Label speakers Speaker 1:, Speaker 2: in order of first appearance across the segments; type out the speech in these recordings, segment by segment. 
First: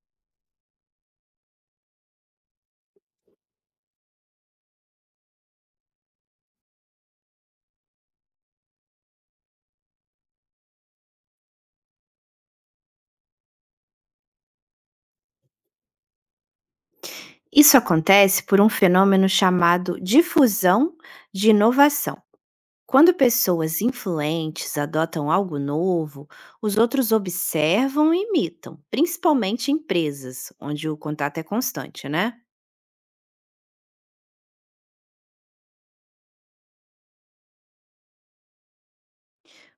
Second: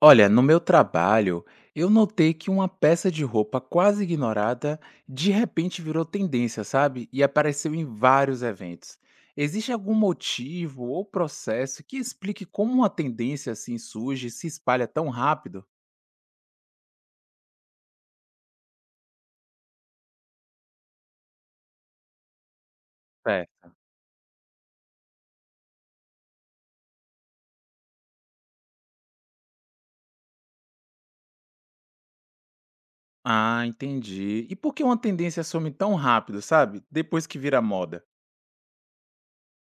Speaker 1: Olha, no meu trabalho, eu notei que uma peça de roupa quase ignorada de repente virou tendência, sabe? E apareceu em vários eventos. Existe algum motivo ou processo que explique como uma tendência assim surge e se espalha tão rápido?
Speaker 2: Isso acontece por um fenômeno chamado difusão de inovação. Quando
Speaker 1: É.
Speaker 2: pessoas influentes adotam algo novo, os outros observam e imitam, principalmente empresas, onde o contato é constante, né?
Speaker 1: Ah, entendi. E por que uma tendência some tão rápido, sabe? Depois que vira moda?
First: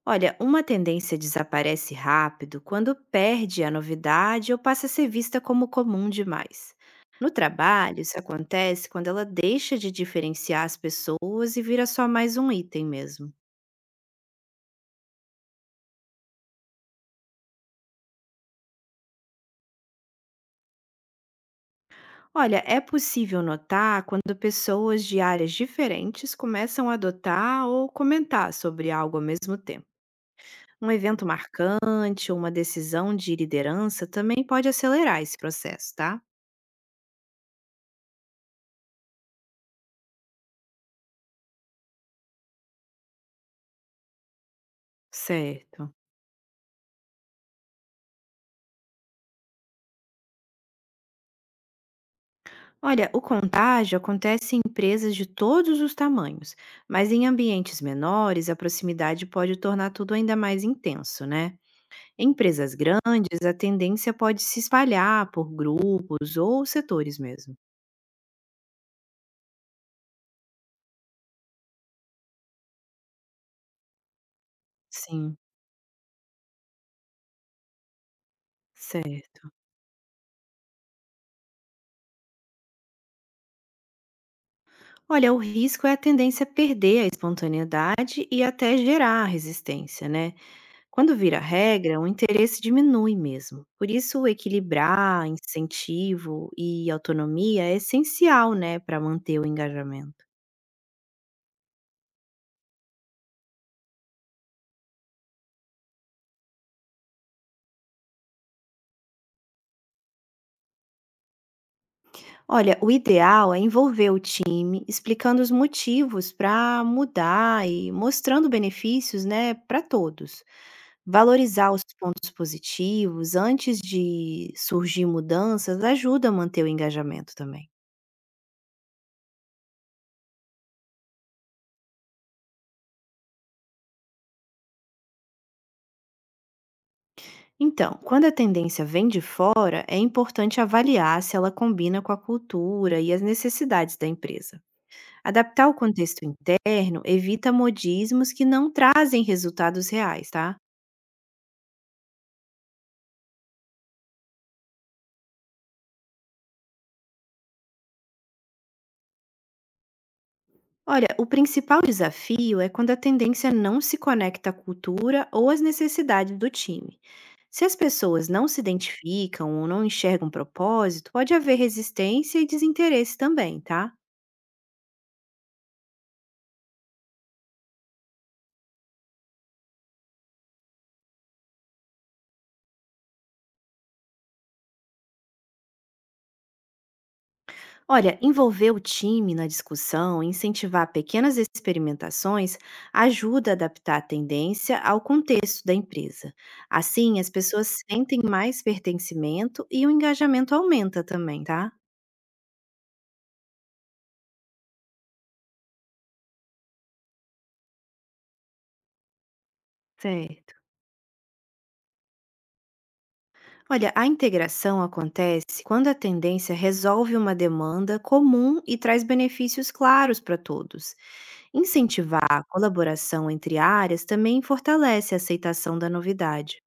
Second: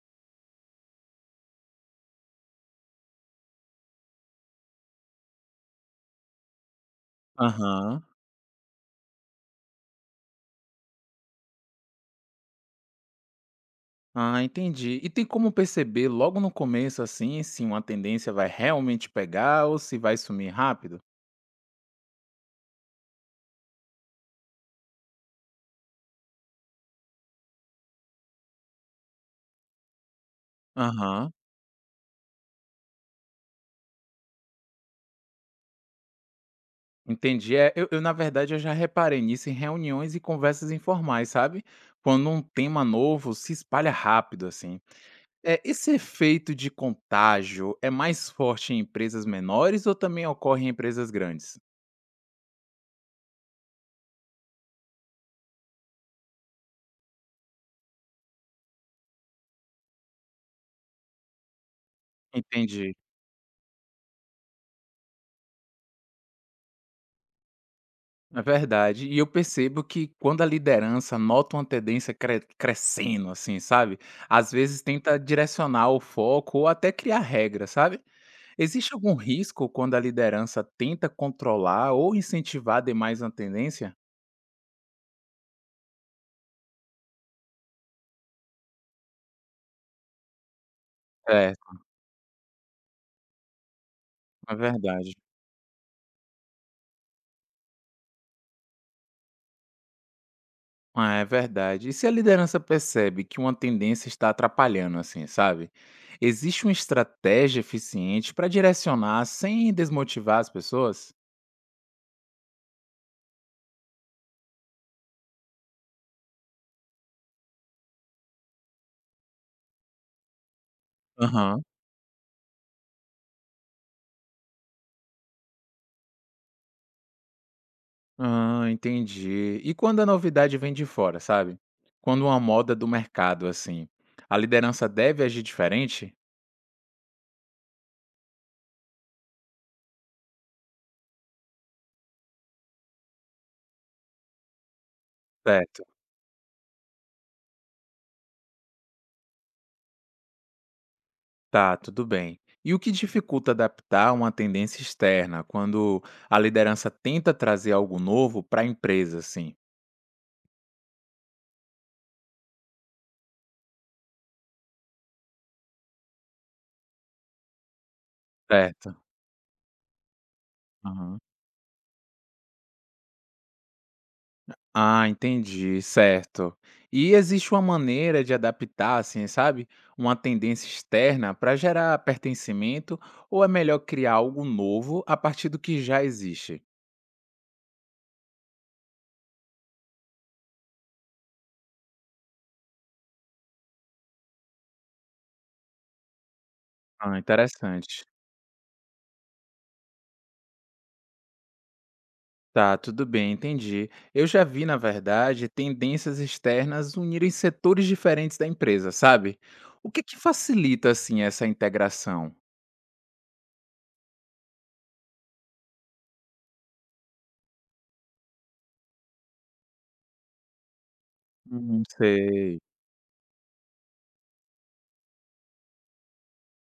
Speaker 2: Olha, uma tendência desaparece rápido quando perde a novidade ou passa a ser vista como comum demais. No trabalho,
Speaker 1: Aham.
Speaker 2: isso acontece quando ela deixa de diferenciar as pessoas e vira só mais um item mesmo.
Speaker 1: Ah, entendi. E tem como perceber logo no começo assim se uma tendência vai realmente pegar ou se vai sumir rápido?
Speaker 2: Olha, é possível notar quando pessoas de áreas diferentes começam a adotar ou comentar sobre algo ao mesmo tempo. Um evento
Speaker 1: Aham,
Speaker 2: marcante ou uma decisão de liderança também pode acelerar esse processo, tá?
Speaker 1: entendi. É, eu na verdade eu já reparei nisso em reuniões e conversas informais, sabe. Quando um tema novo se espalha rápido, assim. É, esse
Speaker 2: Certo.
Speaker 1: efeito de contágio é mais forte em empresas menores ou também ocorre em empresas grandes?
Speaker 2: Olha, o contágio acontece em empresas de todos os tamanhos, mas em ambientes menores, a proximidade pode tornar tudo ainda mais intenso, né? Em empresas
Speaker 1: Entendi.
Speaker 2: grandes, a tendência pode se espalhar por grupos ou setores mesmo.
Speaker 1: É verdade. E eu percebo que quando a liderança nota uma tendência crescendo, assim, sabe, às vezes tenta
Speaker 2: Sim.
Speaker 1: direcionar o foco ou até criar regras, sabe. Existe algum
Speaker 2: Certo.
Speaker 1: risco quando a liderança tenta controlar ou incentivar demais uma tendência?
Speaker 2: Olha, o risco é a tendência a perder a espontaneidade e até gerar resistência, né? Quando vira
Speaker 1: É,
Speaker 2: regra, o interesse diminui mesmo. Por isso,
Speaker 1: é verdade.
Speaker 2: equilibrar incentivo e autonomia é essencial, né, para manter o engajamento.
Speaker 1: Ah, é verdade. E se a liderança percebe que uma tendência está atrapalhando, assim, sabe? Existe uma estratégia eficiente para direcionar sem desmotivar as pessoas?
Speaker 2: Olha, o ideal é envolver o time, explicando os motivos para mudar e mostrando benefícios, né, para todos.
Speaker 1: Aham.
Speaker 2: Valorizar os pontos positivos antes de surgir mudanças ajuda a manter o engajamento também.
Speaker 1: Ah, entendi. E quando a novidade vem de fora, sabe? Quando uma moda do mercado, assim, a liderança deve agir diferente?
Speaker 2: Então, quando a tendência vem de fora, é importante avaliar se ela combina com a cultura e as necessidades da empresa. Adaptar o
Speaker 1: Certo.
Speaker 2: contexto interno evita modismos que não trazem resultados reais, tá?
Speaker 1: Tá, tudo bem. E o que dificulta adaptar uma tendência externa quando a liderança tenta trazer algo novo para a empresa, assim?
Speaker 2: Olha, o principal desafio é quando a tendência não se conecta à cultura ou às necessidades do time. Se as pessoas não se
Speaker 1: Certo.
Speaker 2: identificam ou não enxergam propósito,
Speaker 1: Aham.
Speaker 2: pode haver resistência e desinteresse também, tá?
Speaker 1: Ah, entendi, certo. E existe uma maneira de adaptar, assim, sabe, uma tendência externa para gerar pertencimento ou é melhor criar algo novo a partir do que já existe?
Speaker 2: Olha, envolver o time na discussão, incentivar pequenas experimentações, ajuda a adaptar a tendência ao contexto da empresa.
Speaker 1: Ah,
Speaker 2: Assim, as pessoas
Speaker 1: interessante.
Speaker 2: sentem mais pertencimento e o engajamento aumenta também, tá?
Speaker 1: Tá, tudo bem, entendi. Eu já vi, na verdade, tendências externas unirem setores diferentes da empresa, sabe? O que que
Speaker 2: Certo.
Speaker 1: facilita, assim, essa integração?
Speaker 2: Olha, a integração acontece quando a tendência resolve uma demanda comum e traz benefícios claros para todos.
Speaker 1: Uhum.
Speaker 2: Incentivar a
Speaker 1: Sei.
Speaker 2: colaboração entre áreas também fortalece a aceitação da novidade.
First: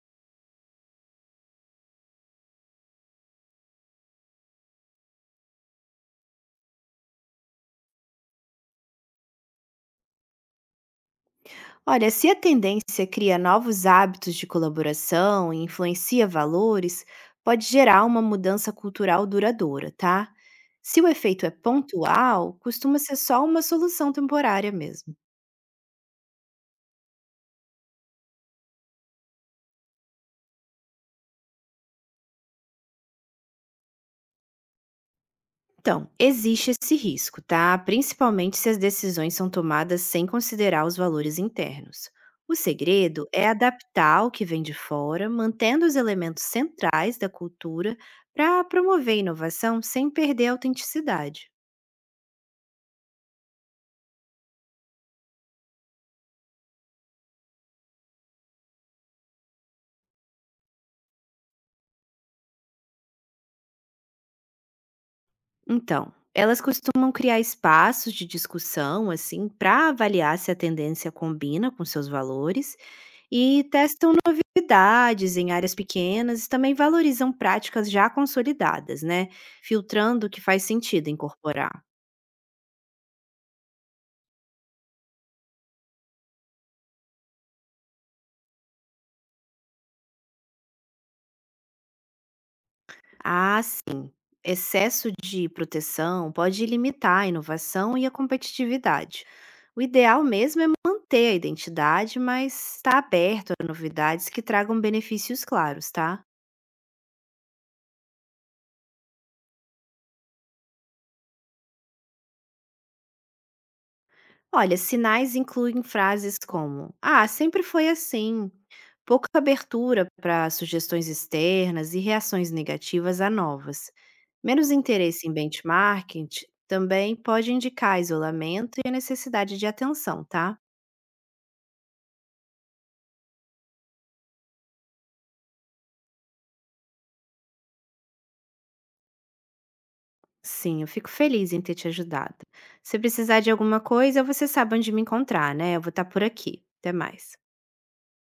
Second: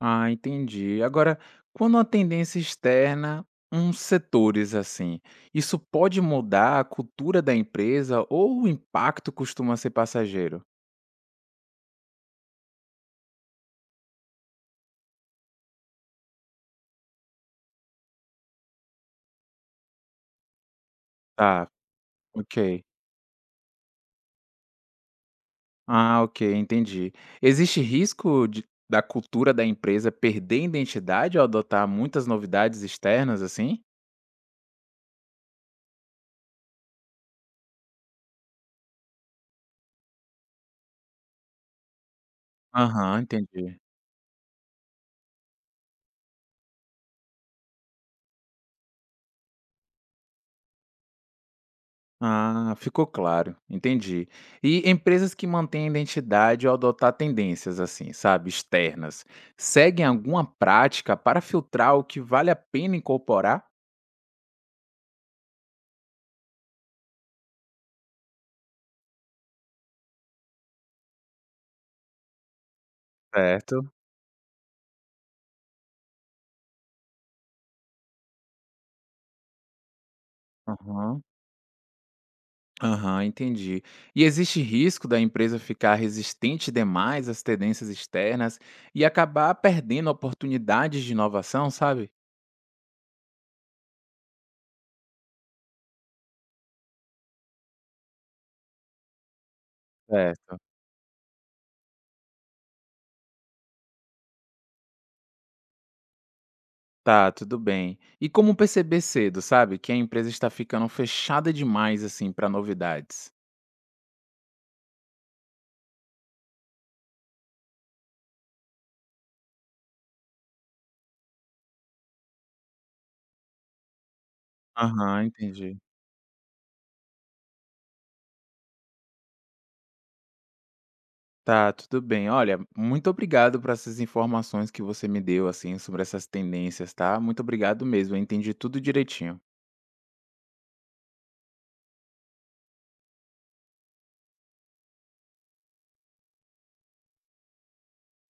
Speaker 1: Ah, entendi. Agora, quando a tendência externa, uns setores, assim, isso pode mudar a cultura da empresa ou o impacto costuma ser passageiro?
Speaker 2: Olha, se a tendência cria novos hábitos de colaboração e influencia valores, pode gerar uma mudança cultural duradoura, tá? Se o efeito é
Speaker 1: Tá,
Speaker 2: pontual,
Speaker 1: ok.
Speaker 2: costuma ser só uma solução temporária mesmo.
Speaker 1: Ah, ok, entendi. Existe risco de, da cultura da empresa perder identidade ao adotar muitas novidades externas assim?
Speaker 2: Então, existe esse risco, tá? Principalmente se as decisões são tomadas sem considerar os valores internos. O
Speaker 1: Aham,
Speaker 2: segredo é
Speaker 1: entendi.
Speaker 2: adaptar o que vem de fora, mantendo os elementos centrais da cultura para promover inovação sem perder a autenticidade.
Speaker 1: Ah, ficou claro, entendi. E empresas que mantêm a identidade ao adotar tendências assim, sabe, externas, seguem alguma prática para filtrar o que vale a pena incorporar?
Speaker 2: Então, elas costumam criar espaços de discussão, assim, para avaliar se a tendência combina com seus valores e
Speaker 1: Certo.
Speaker 2: testam novidades em áreas pequenas e também valorizam práticas já consolidadas, né? Filtrando o que faz sentido
Speaker 1: Aham.
Speaker 2: incorporar.
Speaker 1: Aham, entendi. E existe risco da empresa ficar resistente demais às tendências externas e acabar perdendo oportunidades de inovação, sabe?
Speaker 2: Ah, sim, excesso de proteção pode limitar a inovação e a competitividade. O ideal
Speaker 1: Certo.
Speaker 2: mesmo é manter a identidade, mas estar aberto a novidades que tragam benefícios claros, tá?
Speaker 1: Tá, tudo bem. E como perceber cedo, sabe, que a empresa está ficando fechada demais assim para novidades?
Speaker 2: Olha, sinais incluem frases como: ah, sempre foi assim, pouca abertura para sugestões externas e reações negativas a novas. Menos
Speaker 1: Aham,
Speaker 2: interesse em
Speaker 1: entendi.
Speaker 2: benchmarking também pode indicar isolamento e a necessidade de atenção, tá?
Speaker 1: Tá, tudo bem. Olha, muito obrigado por essas informações que você me deu assim sobre essas tendências, tá? Muito obrigado mesmo, eu entendi tudo direitinho.
Speaker 2: Sim, eu fico feliz em ter te ajudado. Se precisar de alguma coisa, você sabe onde me encontrar, né? Eu vou estar por aqui. Até mais.